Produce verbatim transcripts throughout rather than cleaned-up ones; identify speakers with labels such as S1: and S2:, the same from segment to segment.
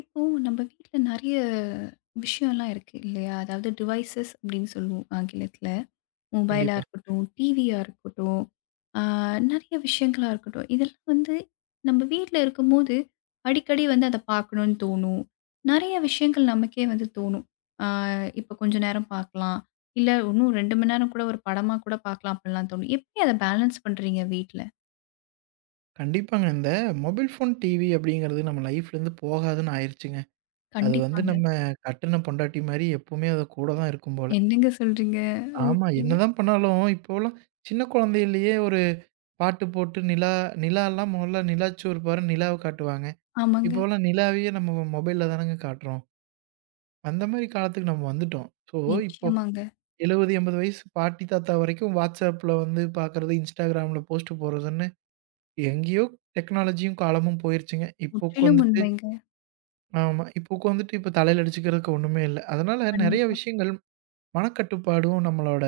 S1: இப்போ நம்ம வீட்ல நெறைய விஷயம்லாம் இருக்கு இல்லையா? அதாவது டிவைஸஸ் அப்படின்னு சொல்லுவோம் ஆங்கிலத்தில. மொபைலா
S2: கண்டிப்பா.
S1: இருக்கட்டும், டிவியா இருக்கட்டும், ஆ நெறைய விஷயங்களா இருக்கட்டும். இதெல்லாம் வந்து நம்ம வீட்ல இருக்கும்போது, அடிக்கடி வந்து அத பார்க்கணும்னு தோணும். நெறைய விஷயங்கள் நமக்கே வந்து தோணும். ஆ இப்போ கொஞ்ச நேரம் பார்க்கலாம். இல்ல இன்னும் ரெண்டு மணி நேரம் கூட ஒரு படமா கூட பார்க்கலாம் அப்படிலாம் தோணும். எப்படி அத பேலன்ஸ் பண்றீங்க வீட்ல?
S2: கண்டிப்பாங்க. இந்த மொபைல் ஃபோன், டிவி அப்படிங்கிறது நம்ம லைஃப்லேருந்து போகாதுன்னு ஆயிருச்சுங்க. அது வந்து
S1: கண்டிப்பாங்க.
S2: நம்ம கட்டுன பொண்டாட்டி மாரி எப்பவுமே அது கூட தான் இருக்கும் போல.
S1: என்னங்க சொல்றீங்க?
S2: ஆமா,
S1: ஓகே.
S2: என்னதான் பண்ணாலும் இப்போலாம் சின்ன குழந்தையிலேயே ஒரு பாட்டு போட்டு நிலா நிலாலாம் முதல்ல நிலாச்சோறு பாரு நிலாவ காட்டுவாங்க.
S1: ஆமாங்க.
S2: இப்போலாம் நிலாவையே நம்ம மொபைல்ல தானங்க காட்டுறோம். அந்த மாரி காலத்துக்கு நம்ம வந்துட்டோம். ஸோ, இப்போ
S1: நிச்சயமாங்க.
S2: எழுபது, எண்பது வயசு பாட்டி, தாத்தா வரைக்கும் WhatsAppல வந்து பார்க்குறது, Instagramல போஸ்ட் போடுறதுன்னு எங்கேயோ டெக்னாலஜியும் காலமும் போயிருச்சுங்க. இப்போ
S1: முற்றிலும்
S2: உட்காந்துட்டு
S1: உண்மைங்க.
S2: ஆமா. இப்போ உட்காந்துட்டு இப்ப தலையில அடிச்சுக்கிறதுக்கு ஒண்ணுமே இல்ல. அதனால நெறைய
S1: கண்டிப்பா.
S2: விஷயங்கள் மனக்கட்டுப்பாடும், நம்மளோட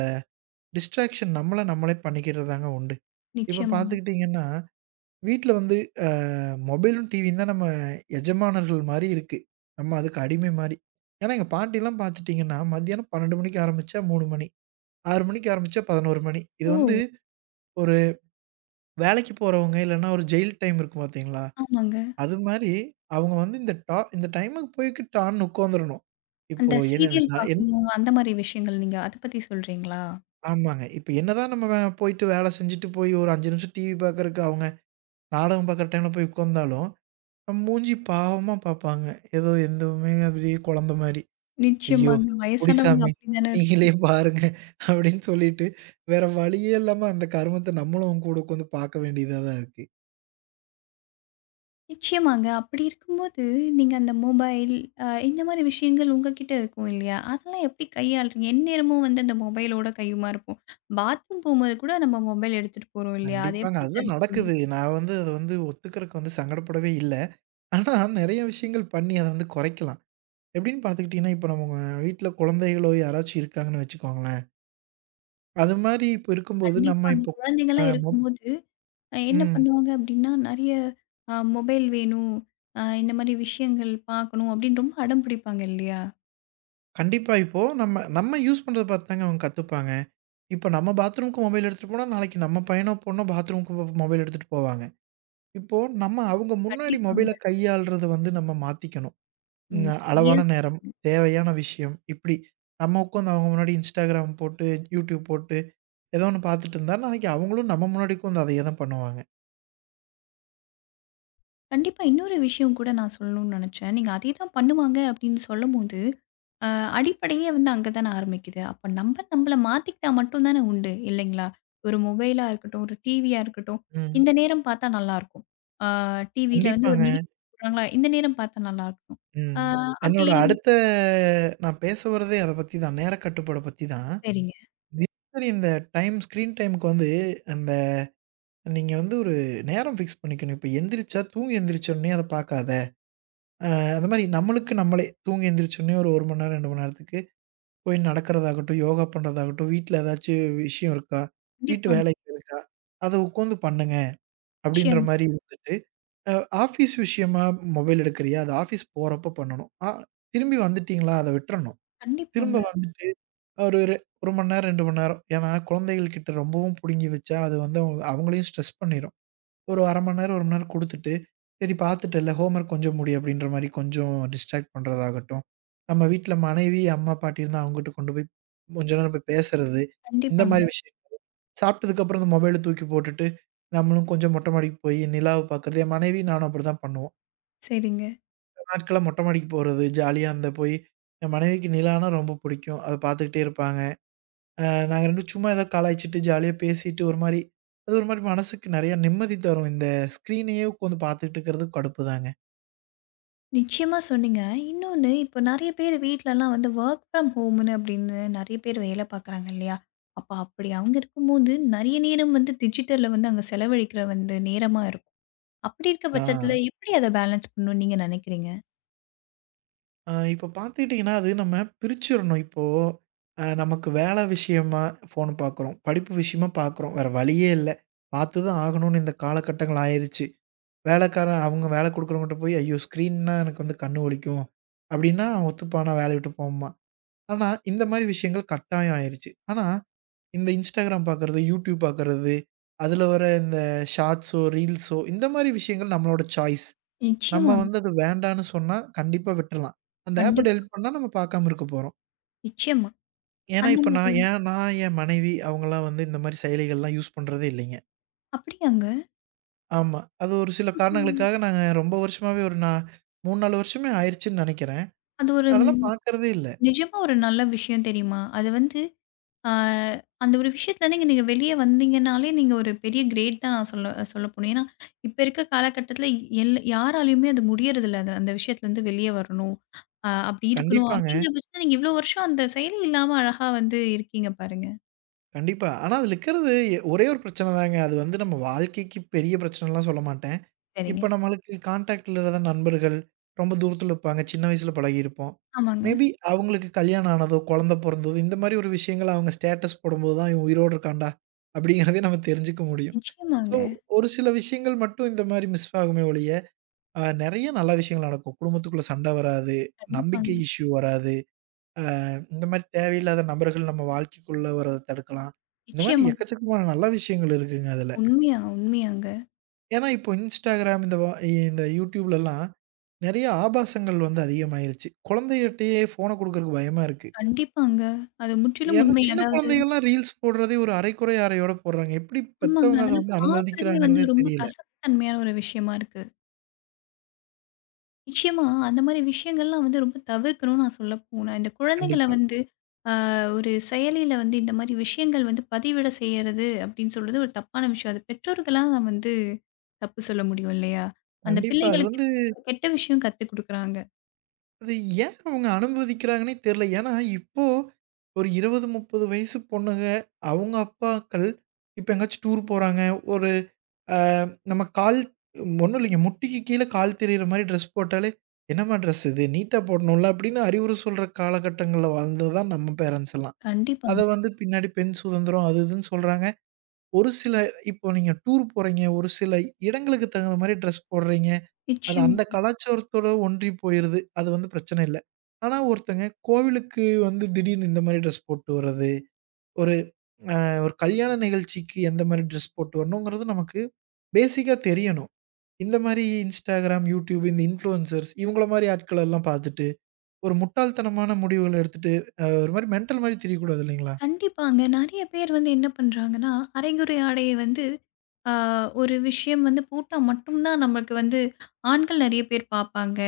S2: டிஸ்ட்ராக்ஷன் நம்மள நம்மளே பண்ணிக்கிறது தாங்க உண்டு. இப்ப
S1: நிச்சயமாங்க.
S2: பார்த்துக்கிட்டீங்கன்னா, வீட்ல வந்து அ மொபைலும், டிவியும் தான் நம்ம எஜமானர்கள் மாரி இருக்கு. நம்ம அதுக்கு அடிமை மாரி. ஏன்னா எங்க பாட்டிலாம் பார்த்துட்டீங்கன்னா, மத்தியானம் பன்னிரண்டு மணிக்கு ஆரம்பிச்சா மூணு மணி, ஆறு மணிக்கு ஆரம்பிச்சா பதினொன்று மணி. இது வந்து
S1: ஓ!
S2: ஒரு வேலைக்கு போறவங்க இல்லன்னா ஒரு ஜெயில் டைம் இருக்கும் பார்த்தீங்களா?
S1: ஆமாங்க.
S2: அது மாரி, அவங்க வந்து இந்த டா இந்த டைமுக்கு போய்க்கு டான்னு உட்காந்துரணும். இப்போ
S1: அந்த
S2: என்ன
S1: சீரியல்
S2: நான் என்
S1: பார்க்கணும் அந்த மாரி விஷயங்கள் நீங்க அத பத்தி சொல்றீங்களா?
S2: ஆமாங்க. இப்ப என்னதான் நம்ம வே போயிட்டு வேலை செஞ்சுட்டு போய் ஒரு அஞ்சு நிமிஷம் டிவி பார்க்கறக்கு அவங்க நாடகம் பார்க்குற டைம்ல போய் உட்காந்தாலும், நம்ம மூஞ்சி பாவமா பார்ப்பாங்க. ஏதோ எதுவுமே அப்படியே குழந்த மாரி. "ஐயோ!
S1: நிச்சயமாங்க.
S2: பொடி
S1: வயசானவங்க
S2: சாமி
S1: அப்படிதானே இருக்கும்.
S2: நீங்களே பாருங்க" அப்படின்னு சொல்லிட்டு, வேற வழியே இல்லாம அந்த கருமத்த நம்மளும் அவங்க கூட உட்காந்து பார்க்க வேண்டியதா தான் இருக்கு.
S1: நிச்சயமாங்க. அப்படி இருக்கும்போது நீங்க அந்த மொபைல் அ இந்த மாரி விஷயங்கள் உங்ககிட்ட இருக்கும் இல்லையா? அதெல்லாம் எப்படி கையாளுறீங்க? எந்நேரமும் வந்து அந்த மொபைலோட கையுமா இருப்போம். பாத்ரூம் போம்போது கூட நம்ம மொபைல் எடுத்துட்டு போறோம் இல்லையா? அத
S2: கண்டிப்பாங்க.
S1: எப்படி
S2: அதுதான்
S1: தடுப்பீங்க?
S2: நடக்குது. நான் வந்து அத வந்து ஒத்துக்கிறக்கு வந்து சங்கடப்படவே இல்ல. ஆனா, நெறைய விஷயங்கள் பண்ணி அத வந்து குறைக்கலாம். எப்படின்னு பார்த்துக்கிட்டீங்கன்னா, இப்ப நம்ம வீட்ல குழந்தைகளோ யாராச்சும் இருக்காங்கன்னு வச்சுக்கோங்களேன். அது மாரி இப்ப இருக்கும்போது
S1: கண்டிப்பா
S2: நம்ம
S1: அந்த
S2: இப்போ அ
S1: குழந்தைங்கலாம்
S2: மொப்
S1: இருக்கும்போது அ என்ன
S2: ம்.
S1: பண்ணுவாங்க அப்டின்னா, நெறைய அ மொபைல் வேணும். அ இந்த மாரி விஷயங்கள் பார்க்கணும் அப்டின்னு ரொம்ப அடம் பிடிப்பாங்க இல்லையா?
S2: கண்டிப்பா. இப்போ நம்ம நம்ம யூஸ் பண்றத பார்த்துதாங்க அவங்க கத்துப்பாங்க. இப்ப நம்ம பாத்ரூம்க்கு மொபைல் எடுத்துட்டு போனா, நாளைக்கு நம்ம பையனோ, பொண்ணோ பாத்ரூம்க்கு மொ மொபைல் எடுத்துட்டு போவாங்க. இப்போ நம்ம அவங்க முன்னாடி மொபைல
S1: கண்டிப்பாங்க.
S2: கையாள்றத வந்து நம்ம மாத்திக்கணும்.
S1: ம்.
S2: ம்
S1: சரியா
S2: அளவான நேரம்,
S1: சொன்னீங்க.
S2: தேவையான விஷயம், இப்படி. நம்ம உட்காந்து அவங்க முன்னாடி Instagram போட்டு, YouTube போட்டு ஏதோ ஒண்ணு பார்த்துட்டு இருந்தா, நாளைக்கு அவங்களும் நம்ம முன்னாடிக்கு வந்து அதையே தான் பண்ணுவாங்க.
S1: கண்டிப்பா இன்னொரு விஷயம் கூட நான் சொல்லணும்னு நெனச்சேன். நீங்க அதே தான் பண்ணுவாங்க அப்டின்னு சொல்லும்போது, அ அடிப்படையே வந்து அங்க தான ஆரம்பிக்குது. அப்ப நம்ம நம்மள மாத்திக்கிட்டா மட்டும் தானே உண்டு இல்லைங்களா? ஒரு மொபைலா இருக்கட்டும், ஒரு டிவியா இருக்கட்டும்.
S2: ம்.
S1: இந்த நேரம் பார்த்தா நல்லாருக்கும். அ டிவில வந்து ஒரு
S2: கண்டிப்பாங்க.
S1: நிகழ்ச்சி போடுறாங்களா, இந்த நேரம் பார்த்தா நல்லாருக்கும். அ
S2: ம்.
S1: கண்டிப்பா. அப்டி
S2: என்னோட
S1: இல்
S2: அடுத்த நான் பேச வரதே அத பத்தி தான். நேர கட்டுப்பாட பத்தி தான்.
S1: சரிங்க.
S2: தினசரி இந்த டைம் ஸ்க்ரீன் டைம்க்கு வந்து அந்த நீங்க வந்து ஒரு நேரம் ஃபிக்ஸ் பண்ணிக்கணும். இப்ப எந்திரிச்சா தூங்கி எந்திரிச்சோனே அத பார்க்காத. அ அந்த மாரி நம்மளுக்கு நம்மளே தூங்கி எந்திரிச்சோனே ஒரு 1 மணி நேரம், ரெண்டு மணி நேரத்துக்கு போய் நடக்கிறதாகட்டும், யோகா பண்றதாகட்டும், வீட்ல ஏதாச்சும் விஷயம் இருக்கா? வீட்டு
S1: கண்டிப்பாங்க.
S2: வேலைகள் இருக்கா? அத உட்காந்து பண்ணுங்க. அப்படின்ற
S1: நிச்சயமா.
S2: மாரி இருந்துட்டு அ ஆஃபீஸ் விஷயமா மொபைல் எடுக்கிறியா? அது ஆஃபீஸ் போறப்ப பண்ணணும். ஆ திரும்பி வந்துட்டீங்களா? அத விட்டுறணும். திரும்ப
S1: கண்டிப்பாங்க,
S2: வந்துட்டு ஒரு ரெ ஒரு மணி நேரம், ரெண்டு மணி நேரம். ஏன்னா, குழந்தைகள் கிட்ட ரொம்பவும் புடுங்கி வச்சா, அது வந்து அவங்க அவங்களையும் ஸ்ட்ரெஸ் பண்ணிரும். ஒரு அரை மணி நேரம், ஒரு மணி நேரம் குடுத்துட்டு, "சரி பாத்துட்டல்ல, ஹோம்வொர்க் கொஞ்சம் முடி" அப்படின்ற மாரி கொஞ்சம் டிஸ்ட்ராக்ட் பண்றதாகட்டும். நம்ம வீட்ல மனைவி, அம்மா, பாட்டி இருந்தா அவங்ககிட்ட கொண்டு போய் கொஞ்ச நேரம் போய் பேசுறது. இந்த
S1: கண்டிப்பாங்க.
S2: மாரி விஷயம். சாப்பிட்டதுக்கு அப்புறம் இந்த மொபைல தூக்கி போட்டுட்டு, நம்மளும் கொஞ்சம் மொட்டை மாடிக்கு போய் நிலாவ பாக்குறது. என் மனைவி, நானும் அப்படிதான் பண்ணுவோம்.
S1: சரிங்க.
S2: நாட்களா மொட்டை மாடிக்கு போறது, ஜாலியா அந்த போய் என் மனைவிக்கு நிலான்னா ரொம்ப பிடிக்கும். அத பார்த்துக்கிட்டே இருப்பாங்க. அ நாங்க ரெண்டு பேரும் சும்மா ஏதோ கலாய்ச்சிட்டு, ஜாலியா பேசிட்டு ஒரு மாரி அது ஒரு மாரி மனசுக்கு நெறைய நிம்மதி தரும். இந்த ஸ்க்ரீனையே உட்காந்து பார்த்துட்டு இருக்கிறது கடுப்பு தாங்க.
S1: நிச்சயமா சொன்னீங்க. இன்னொன்னு இப்போ நெறைய பேர் வீட்லலாம் வந்து வொர்க் ஃப்ரம் ஹோம்னு அப்படின்னு நெறைய பேர் வேல பார்க்குறாங்க இல்லையா? அப்ப அப்படி அவங்க இருக்கும்போது நெறைய நேரம் வந்து டிஜிட்டல்ல வந்து அங்க செலவழிக்கிற வந்து நேரமா இருக்கும். அப்படி இருக்க
S2: ஆ.
S1: பட்சத்தில எப்படி அத பேலன்ஸ் பண்ணணும்னு நீங்க நினைக்கிறீங்க?
S2: ஆ இப்ப பார்த்துக்கிட்டிங்கன்னா, அது நம்ம பிரிச்சிரணும். இப்போ அ நமக்கு வேலை விஷயமா ஃபோன் பார்க்குறோம். படிப்பு விஷயமா பார்க்குறோம். வேற வழியே இல்ல. பார்த்து தான் ஆகணும்னு இந்த காலகட்டங்கள் ஆயிருச்சு. வேலைக்காரன் அவங்க வேலை குடுக்குறவங்ககிட்ட போய், "ஐயோ! ஸ்க்ரீன்னா எனக்கு வந்து கண்ணு வலிக்கும்." அப்படீன்னா அவன் ஒத்துப்பானா? வேலைய விட்டு போம்மா. ஆனா, இந்த மாரி விஷயங்கள் கட்டாயம் ஆயிருச்சு. ஆனா, இந்த Instagram பார்க்கறது, YouTube பார்க்கறது, அதுல வர இந்த ஷார்ட்ஸோ, ரீல்ஸோ இந்த மாரி விஷயங்கள் நம்மளோட சாய்ஸ். நம்ம
S1: நிச்சயமாங்க.
S2: வந்து அது வேண்டான்னு சொன்னா, கண்டிப்பா விட்டுறலாம். அந்த ஆப்ப
S1: கண்டிப்பா.
S2: டெலிட் பண்ணா நம்ம பார்க்காம இருக்க போறோம்.
S1: நிச்சயமா.
S2: ஏன்னா,
S1: அந்த
S2: இப்ப
S1: மாதிரி
S2: நான்
S1: ஒரு
S2: ஏன் நான், என் மனைவி அவங்கலாம் வந்து இந்த மாரி செயலிகள்லாம் யூஸ் பண்றதே இல்லைங்க.
S1: அப்படியாங்க?
S2: ஆமா. அது ஒரு சில
S1: ஒரு-
S2: காரணங்களுக்காக நாங்க ரொம்ப வருஷமாவே ஒரு நான் மூணு, நாலு வருஷமே ஆயிருச்சுன்னு நெனைக்கிறேன்.
S1: அது ஒரு ம்,
S2: அதெல்லாம் பார்க்கறதே இல்ல.
S1: நிஜமா ஒரு நல்ல விஷயம் தெரியுமா? அது வந்து ஆ, அந்த ஒரு விஷயத்துலேருந்து நீங்க வெளியே வந்தீங்கனாலே, நீங்க ஒரு பெரிய கிரேட் தான் நான் சொல்ல சொல்ல போணும். ஏன்னா, இப்ப இருக்க காலகட்டத்தில எல் யாராலயுமே அது முடியறதில்ல. அது அந்த விஷயத்துலேருந்து வெளியே வரணும். அ அப்படி இருக்கணும்.
S2: கண்டிப்பாங்க.
S1: அப்படிங்கிற பட்சத்தில நீங்க இவ்வளோ வருஷம் அந்த செயலி இல்லாம அழகா வந்து இருக்கீங்க பாருங்க.
S2: கண்டிப்பா. ஆனா அதுல இருக்கிறது எ ஒரே ஒரு பிரச்சனதாங்க. அது வந்து நம்ம வாழ்க்கைக்கு பெரிய பிரச்சனலாம் சொல்ல மாட்டேன்.
S1: சரிங்க.
S2: இப்ப நம்மளுக்கு கான்டாக்ட்ல இருந்த நண்பர்கள், ரொம்ப தூரத்துல இருப்பாங்க. சின்ன வயசுல பழகியிருப்போம்.
S1: ஆமாங்க.
S2: மேபி அவங்களுக்கு கல்யாணம் ஆனதோ, குழந்தை பொறந்ததோ, இந்த மாரி ஒரு விஷயங்கள் அவங்க ஸ்டேட்டஸ் போடும்போது தான், "இவன் உயிரோட இருக்கான்டா" அப்படிங்கிறதே நம்ம தெரிஞ்சுக்க முடியும். ஸோ,
S1: நிச்சயமாங்க.
S2: ஒரு சில விஷயங்கள் மட்டும் இந்த மாரி மிஸ் ஆகுமே ஒழிய, அ நெறைய நல்ல விஷயங்கள் நடக்கும். குடும்பத்துக்குள்ள சண்ட வராது, நம்பிக்கை
S1: கண்டிப்பாங்க.
S2: இஷ்யூ வராது. இந்த மாரி தேவையில்லாத நபர்கள் நம்ம வாழ்க்கைக்குள்ள வரத தடுக்கலாம். இந்த மாரி
S1: நிச்சயமாங்க.
S2: எக்கச்சக்கமான நல்ல விஷயங்கள் இருக்குங்க அதுல.
S1: உண்மையா, உண்மையாங்க.
S2: ஏன்னா இப்போ Instagram இந்த வ இந்த YouTubeலலாம் நெறைய ஆபாசங்கள் வந்து அதிகமாயிருச்சு. குழந்தைகட்டயே ஃபோன குடுக்குறக்கு பயமா இருக்கு.
S1: கண்டிப்பாங்க. அது முற்றிலும்
S2: ஏன்னா
S1: உண்மை.
S2: சின்ன
S1: அதாவது
S2: குழந்தைகள்லாம் ரீல்ஸ் போடுறதே ஒரு அரைகுறை ஆடையோட போடுறாங்க. எப்படி
S1: ஆமாங்க.
S2: பெத்தவங்க அத
S1: அதெல்லாம்
S2: வந்து
S1: பார்க்கறதே
S2: அனுமதிக்கிறாங்கறதே
S1: வந்து ரொம்ப
S2: தெரியல.
S1: கசப்புத்தன்மையான ஒரு விஷயமா இருக்கு. நிச்சயமா, அந்த மாரி விஷயங்கள்லாம் வந்து ரொம்ப தவிர்க்கணும்னு நான் சொல்ல போனேன். இந்த குழந்தைங்கள
S2: கண்டிப்பா.
S1: வந்து அ ஒரு செயலியில வந்து இந்த மாரி விஷயங்கள் வந்து பதிவிட செய்யறது அப்படின்னு சொல்றது ஒரு தப்பான விஷயம். அது பெற்றோர்களா நான் வந்து தப்பு சொல்ல முடியும் இல்லையா? அந்த கண்டிப்பா.
S2: கண்டிப்பா. அது
S1: பிள்ளைகளுக்கு
S2: வந்து
S1: கெட்ட விஷயம் கத்துக் குடுக்குறாங்க.
S2: அது ஏன் அவங்க அனுமதிக்கிறாங்கன்னே தெரியல. ஏன்னா, இப்போ ஒரு இருபது, முப்பது வயசு பொண்ணுங்க, அவங்க அப்பாக்கள் இப்ப எங்கேயாச்சும் டூர் போறாங்க. ஒரு அ நம்ம கால் ஒண்ணும் இல்லைங்க. முட்டிக்கு கீழ கால் தெரியிற மாரி ட்ரெஸ் போட்டாலே, "என்னம்மா ட்ரெஸ் இது? நீட்டா போடணும்ல." அப்படின்னு அறிவுரை சொல்ற காலகட்டங்கள்ல வாழ்ந்தது தான் நம்ம பேரண்ட்ஸ் எல்லாம். அத
S1: கண்டிப்பாங்க.
S2: வந்து பின்னாடி பெண் சுதந்திரம் அது இதுன்னு சொல்றாங்க. ஒரு சில இப்போ நீங்க டூர் போறீங்க, ஒரு சில இடங்களுக்கு தகுந்த மாரி ட்ரெஸ் போடுறீங்க. அது
S1: நிச்சயமா.
S2: அந்த கலாச்சாரத்தோட ஒன்றி போயிருது. அது வந்து பிரச்சனை இல்ல. ஆனா ஒருத்தங்க கோவிலுக்கு வந்து திடீர்னு இந்த மாரி ட்ரெஸ் போட்டு வர்றது, ஒரு அ ஒரு கல்யாண நிகழ்ச்சிக்கு எந்த மாரி ட்ரெஸ் போட்டு வரணுங்கிறது நமக்கு பேசிக்கா தெரியணும். இந்த மாரி Instagram, YouTube இந்த இன்ஃப்ளூயன்சர்ஸ் இவங்கள மாரி ஆட்கள எல்லாம் பார்த்துட்டு, ஒரு முட்டாள்தனமான முடிவுகள எடுத்துட்டு, அ ஒரு மாரி மென்டல் மாரி திரியக்கூடாது இல்லைங்களா?
S1: கண்டிப்பாங்க. நெறைய பேர் வந்து என்ன பண்றாங்கன்னா, அரைகுறை ஆடைய வந்து ஆ ஒரு விஷயம் வந்து போட்டா மட்டும் தான் நமக்கு வந்து ஆண்கள் நெறைய பேர் பார்ப்பாங்க.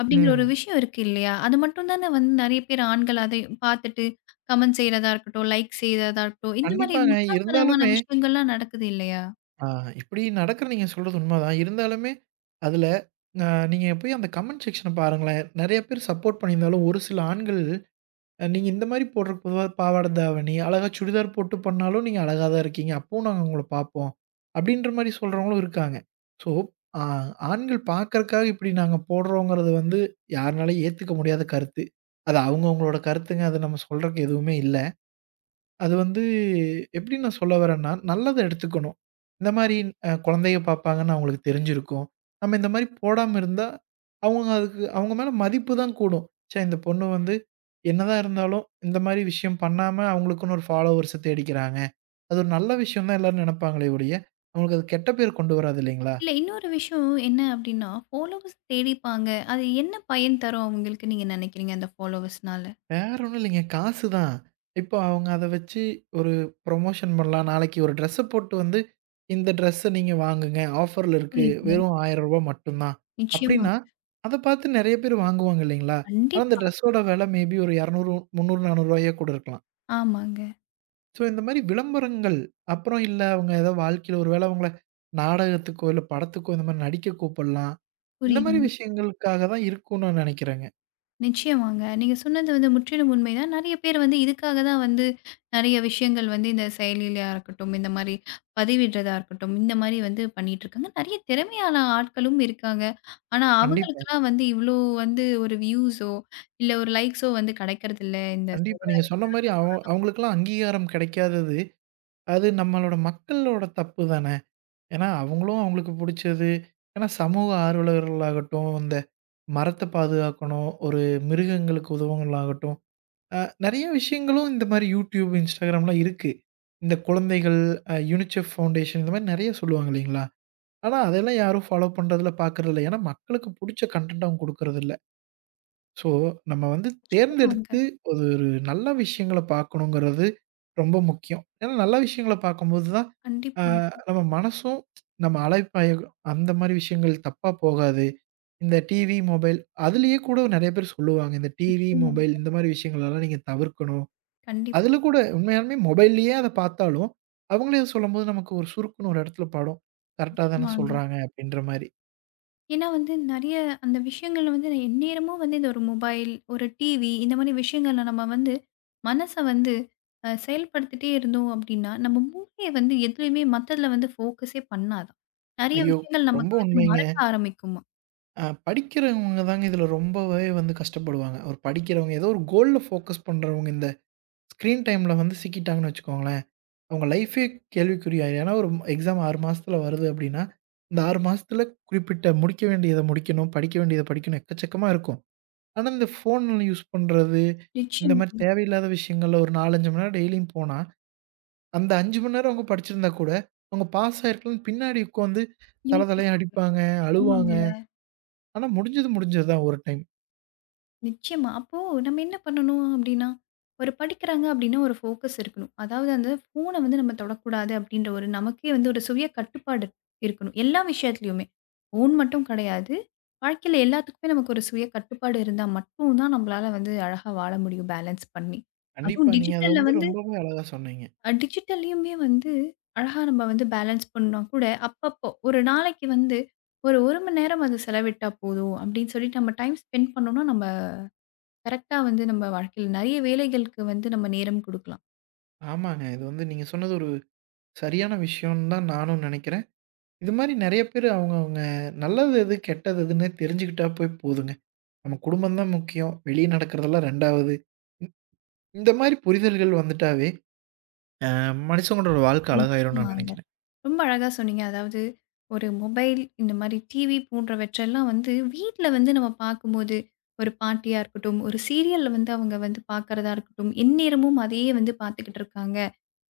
S1: அப்படிங்கிற ஒரு
S2: ம்.
S1: விஷயம் இருக்கு இல்லையா? அது மட்டும் தானே வந்து நெறைய பேர் ஆண்கள் அதை பார்த்துட்டு கமெண்ட் செய்றதா இருக்கட்டும், லைக் செய்றதா இருக்கட்டும். இந்த மாரி
S2: கண்டிப்பாங்க.
S1: முட்டாள்தனமான
S2: இருந்தாலுமே
S1: விஷயங்கள்லாம் நடக்குது இல்லையா?
S2: ஆ, இப்படி நடக்கிற நீங்க சொல்றது உண்மதான். இருந்தாலுமே, அதில அ நீங்க போய் அந்த கமெண்ட் செக்ஷன பாருங்களேன். நெறைய பேர் சப்போர்ட் பண்ணியிருந்தாலும், ஒரு சில ஆண்கள் அ நீங்க இந்த மாரி போடுறதுக்கு பொதுவா பாவாடை தாவணி, அழகா சுடிதார் போட்டு பண்ணாலும் நீங்க அழகா தான் இருக்கீங்க. அப்பவும் நாங்க உங்கள பார்ப்போம். அப்படின்ற மாரி சொல்றவங்களும் இருக்காங்க. ஸோ, ஆ ஆண்கள் பார்க்கறக்காக இப்படி நாங்க போடுறோங்கிறது வந்து யாருனாலயும் ஏத்துக்க முடியாத கருத்து. அது அவங்கவங்களோட கருத்துங்க. அத நம்ம சொல்றதுக்கு எதுவுமே இல்ல. அது வந்து எப்படி நான் சொல்ல வரேன்னா, நல்லத எடுத்துக்கணும். இந்த மாரி அ குழந்தைக பார்ப்பாங்கன்னு அவங்களுக்கு தெரிஞ்சிருக்கும். நம்ம இந்த மாரி போடாம இருந்தா, அவங்க அதுக்கு அவங்க மேல மதிப்பு தான் கூடும். ச்சே! இந்த பொண்ணு வந்து என்னதான் இருந்தாலும், இந்த மாரி விஷயம் பண்ணாம அவங்களுக்குன்னு ஒரு ஃபாலோவர்ஸ தேடிக்கிறாங்க. அது ஒரு நல்ல விஷயம் தான் எல்லாரும் நெனப்பாங்களே ஒழிய, அவங்களுக்கு அது கெட்ட பேர் கொண்டு வராது இல்லைங்களா?
S1: இல்ல இன்னொரு விஷயம் என்ன அப்படின்னா, ஃபாலோவர்ஸ் தேடிப்பாங்க. அது என்ன பயன் தரும் அவங்களுக்கு நீங்க நெனைக்கிறீங்க அந்த ஃபாலோவர்ஸ்னால?
S2: வேற ஒண்ணும் இல்லைங்க. காசு தான். இப்போ அவங்க அத வச்சு ஒரு புரமோஷன் பண்ணலாம். நாளைக்கு ஒரு ட்ரெஸ்ஸ போட்டு வந்து, இந்த ட்ரெஸ்ஸ நீங்க வாங்குங்க. ஆஃபர்ல இருக்கு.
S1: புரியுதுங்க.
S2: வெறும் ரூ. ஆயிரம் மட்டும் தான். அப்படின்னா,
S1: நிச்சயமாங்க.
S2: அத பார்த்து நெறைய பேர் வாங்குவாங்க இல்லைங்களா? ஆனா அந்த
S1: கண்டிப்பா.
S2: ட்ரெஸ்ஸோட விலை மேபி ஒரு இருநூறு, முந்நூறு, ரூ. நானூறு கூட இருக்கலாம்.
S1: ஆமாங்க.
S2: ஸோ இந்த மாரி விளம்பரங்கள், அப்புறம் இல்ல அவங்க ஏதோ வாழ்க்கையில ஒரு வேளை அவங்கள நாடகத்துக்கோ, இல்ல படத்துக்கோ இந்த மாரி நடிக்க கூப்பிடலாம். இந்த மாரி
S1: புரியுதுங்க.
S2: விஷயங்களுக்காக தான் இருக்கும்னு நான் நெனைக்கிறேங்க.
S1: நிச்சயமாங்க. நீங்க சொன்னது வந்து முற்றிலும் உண்மைதான். நெறைய பேர் வந்து இதுக்காக தான் வந்து நெறைய விஷயங்கள் வந்து இந்த செயலிலயா இருக்கட்டும், இந்த மாரி பதிவிடுறதா இருக்கட்டும், இந்த மாரி வந்து பண்ணிட்டுருக்காங்க. நெறைய திறமையான ஆட்களும் இருக்காங்க. ஆனா
S2: கண்டிப்பா.
S1: அவங்களுக்கெல்லாம் வந்து இவ்ளோ வந்து ஒரு வியூஸோ, இல்ல ஒரு லைக்ஸோ வந்து கிடைக்கிறதில்ல இந்த செயல்ல.
S2: கண்டிப்பா. நீங்க சொன்ன மாரி அவ அவங்களுக்கெல்லாம் அங்கீகாரம் கிடைக்காதது, அது நம்மளோட மக்களோட தப்பு தானே. ஏன்னா அவங்களும் அவங்களுக்கு புடிச்சது ஏன்னா சமூக ஆர்வலர்களாகட்டும், இந்த மரத்த பாதுகாக்கணும், ஒரு மிருகங்களுக்கு உதவுங்களாகட்டும், அ நெறைய விஷயங்களும் இந்த மாரி YouTube, Instagramலாம் இருக்கு. இந்த குழந்தைகள் அ யுனிசெஃப் ஃபவுண்டேஷன் இந்த மாரி நெறைய சொல்லுவாங்க இல்லைங்களா? ஆனா அதெல்லாம் யாரும் ஃபாலோ பண்றதில்ல, பார்க்கறதில்ல. ஏன்னா மக்களுக்கு புடிச்ச கன்டென்ட் அவங்க குடுக்கறதில்ல. ஸோ, நம்ம வந்து
S1: நிச்சயமாங்க.
S2: தேர்ந்தெடுத்து ஒரு ஒரு நல்ல விஷயங்கள பார்க்கணுங்கிறது ரொம்ப முக்கியம். ஏன்னா நல்ல விஷயங்கள பார்க்கும்போது தான், அ
S1: கண்டிப்பாங்க.
S2: நம்ம மனசும் நம்ம அலைப்பாயும் அந்த மாரி விஷயங்கள் தப்பா போகாது. இந்த டிவி, மொபைல் அதிலேயே கூட நெறைய பேர் சொல்லுவாங்க. இந்த டிவி, மொபைல்
S1: நிச்சயமாங்க.
S2: இந்த மாரி விஷயங்களெல்லாம் நீங்க தவிர்க்கணும்.
S1: கண்டிப்பா.
S2: அதில கூட உண்மையாலுமே மொபைல்லயே அத பார்த்தாலும், அவங்களே அத சொல்லும்போது நமக்கு ஒரு சுருக்குன்னு ஒரு இடத்துல படும். கரெக்ட்டா தானே
S1: நிச்சயமாங்க.
S2: சொல்றாங்க அப்படின்ற மாரி.
S1: ஏன்னா வந்து நெறைய அந்த விஷயங்கள்ல வந்து நான் எந்நேரமும் வந்து இந்த ஒரு மொபைல், ஒரு டிவி இந்த மாரி விஷயங்கள்ல நம்ம வந்து மனச வந்து அ செயல்படுத்திட்டே இருந்தோம் அப்டின்னா, நம்ம மூளைய வந்து எதுலயுமே மத்ததுல வந்து ஃபோக்கஸே பண்ணாதாம். நெறைய
S2: ஐயோ!
S1: விஷயங்கள்
S2: ரொம்ப
S1: நமக்கு வந்து
S2: உண்மைங்க.
S1: மறக்க ஆரம்பிக்குமாம்.
S2: அ படிக்கிறவங்க தாங்க இதில ரொம்பவே வந்து கஷ்டப்படுவாங்க. ஒரு படிக்கிறவங்க ஏதோ ஒரு கோல்ல ஃபோக்கஸ் பண்றவங்க இந்த ஸ்க்ரீன் டைம்ல வந்து சிக்கிட்டாங்கன்னு வச்சுக்கோங்களேன், அவங்க லைஃபே கேள்விக்குறி ஆயிரும். ஏன்னா ஒரு எக்ஸாம் ஆறு மாசத்துல வருது அப்டின்னா, இந்த ஆறு மாசத்துல குறிப்பிட்ட முடிக்க வேண்டியத முடிக்கணும், படிக்க வேண்டியத படிக்கணும் எக்கச்சக்கமா இருக்கும். ஆனா இந்த ஃபோன் யூஸ் பண்றது, இந்த மாரி
S1: நிச்சயமாங்க.
S2: தேவையில்லாத விஷயங்கள்ல ஒரு நாலு, அஞ்சு மணி நேரம் டெய்லியும் போனா, அந்த அஞ்சு மணி நேரம் அவங்க படிச்சிருந்தா கூட, அவங்க பாஸ் ஆயிருக்கலாம்னு பின்னாடி உட்காந்து தல தலையா
S1: யோசிப்பா
S2: அடிப்பாங்க, அழுவாங்க.
S1: ஆமாங்க.
S2: ஆனா முடிஞ்சது முடிஞ்சது தான் ஒரு டைம்.
S1: நிச்சயமா. அப்போ நம்ம என்ன பண்ணணும் அப்டின்னா, ஒரு படிக்கிறாங்க அப்டின்னா ஒரு ஃபோக்கஸ் இருக்கணும். அதாவது அந்த ஃபோன வந்து நம்ம தொடக்கூடாது அப்டின்ற ஒரு நமக்கே வந்து ஒரு சுய கட்டுப்பாடு இருக்கணும். எல்லா விஷயத்துலயுமே. ஃபோன் மட்டும் கிடையாது. வாழ்க்கையில எல்லாத்துக்குமே நமக்கு ஒரு சுய கட்டுப்பாடு இருந்தா மட்டும் தான் நம்மளால வந்து அழகா வாழ முடியும் பேலன்ஸ் பண்ணி.
S2: கண்டிப்பா.
S1: அதுவும்
S2: நீங்க அத
S1: டிஜிட்டல்ல
S2: வந்து
S1: வந்து
S2: ரொம்பவே அழகா சொன்னீங்க.
S1: அ டிஜிட்டல்லயுமே வந்து அழகா நம்ம வந்து பேலன்ஸ் பண்ணா கூட, அப்பப்போ ஒரு நாளைக்கு வந்து ஒரு 1 மணி நேரம் அது செலவிட்டா போதும் அப்டின்னு சொல்லிட்டு நம்ம டைம் ஸ்பெண்ட் பண்ணோம்னா நம்ம கரெக்ட்டா வந்து நம்ம வாழ்க்கையில நெறைய வேலைகளுக்கு வந்து நம்ம நேரம் குடுக்கலாம்.
S2: ஆமாங்க. இது வந்து நீங்க சொன்னது ஒரு சரியான விஷயம்னு தான் நானும் நெனைக்கிறேன். இது மாரி நெறைய பேரு அவங்கவங்க நல்லது எது, கெட்டது எதுன்னே தெரிஞ்சுக்கிட்டா போய் போதுங்க. நம்ம குடும்பம் தான் முக்கியம். வெளிய நடக்கிறதெல்லாம் ரெண்டாவது. இந்த மாரி புரிதல்கள் வந்துட்டாவே, அ மனுஷங்களோட வாழ்க்கை அழகாயிரும்னு நான்
S1: நிச்சயமாங்க.
S2: நெனைக்கிறேன்.
S1: ரொம்ப அழகா சொன்னீங்க. அதாவது ஒரு மொபைல், இந்த மாரி டிவி போன்றவற்றெல்லாம் வந்து வீட்ல வந்து நம்ம பார்க்கும்போது, ஒரு பாட்டியா இருக்கட்டும், ஒரு சீரியல்ல வந்து அவங்க வந்து பார்க்கிறதா இருக்கட்டும், எந்நேரமும் அதையே வந்து பார்த்துக்கிட்டு இருக்காங்க.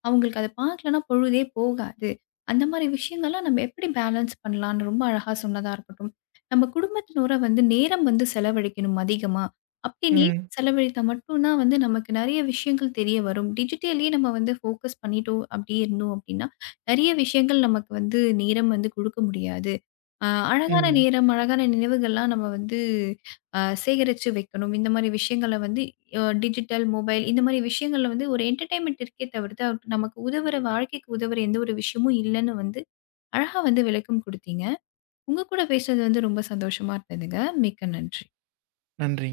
S1: அவங்களுக்கு அத பார்க்கலன்னா பொழுதே போகாது. அந்த மாரி விஷயங்கள்லாம் நம்ம எப்படி பேலன்ஸ் பண்ணலான்னு ரொம்ப அழகா சொன்னதா இருக்கட்டும். நம்ம குடும்பத்தினோட வந்து நேரம் வந்து செலவழிக்கணும் அதிகமா. அப்படி நேரம்
S2: ம்,
S1: செலவழித்தா மட்டும் தான் வந்து நமக்கு நெறைய விஷயங்கள் தெரிய வரும். டிஜிட்டலயே நம்ம வந்து ஃபோக்கஸ் பண்ணிட்டோம் அப்படியே இருந்தோம் அப்படின்னா, நெறைய விஷயங்கள் நமக்கு வந்து நேரம் வந்து குடுக்க முடியாது. அ அழகான
S2: ம்.
S1: நேரம், அழகான நினைவுகள்லாம் நம்ம வந்து அ சேகரிச்சு வைக்கணும். இந்த மாரி விஷயங்கள வந்து அ டிஜிட்டல், மொபைல் இந்த மாரி விஷயங்கள்ல வந்து ஒரு என்டர்டெயின்மென்ட் இருக்கே தவிர்த்து, அவ- நமக்கு உதவுற வாழ்க்கைக்கு உதவுற எந்த ஒரு விஷயமும் இல்லன்னு வந்து அழகா வந்து விளக்கம் குடுத்தீங்க. உங்க கூட பேசுனது வந்து ரொம்ப சந்தோஷமா இருந்ததுங்க. மிக்க நன்றி.
S2: நன்றி.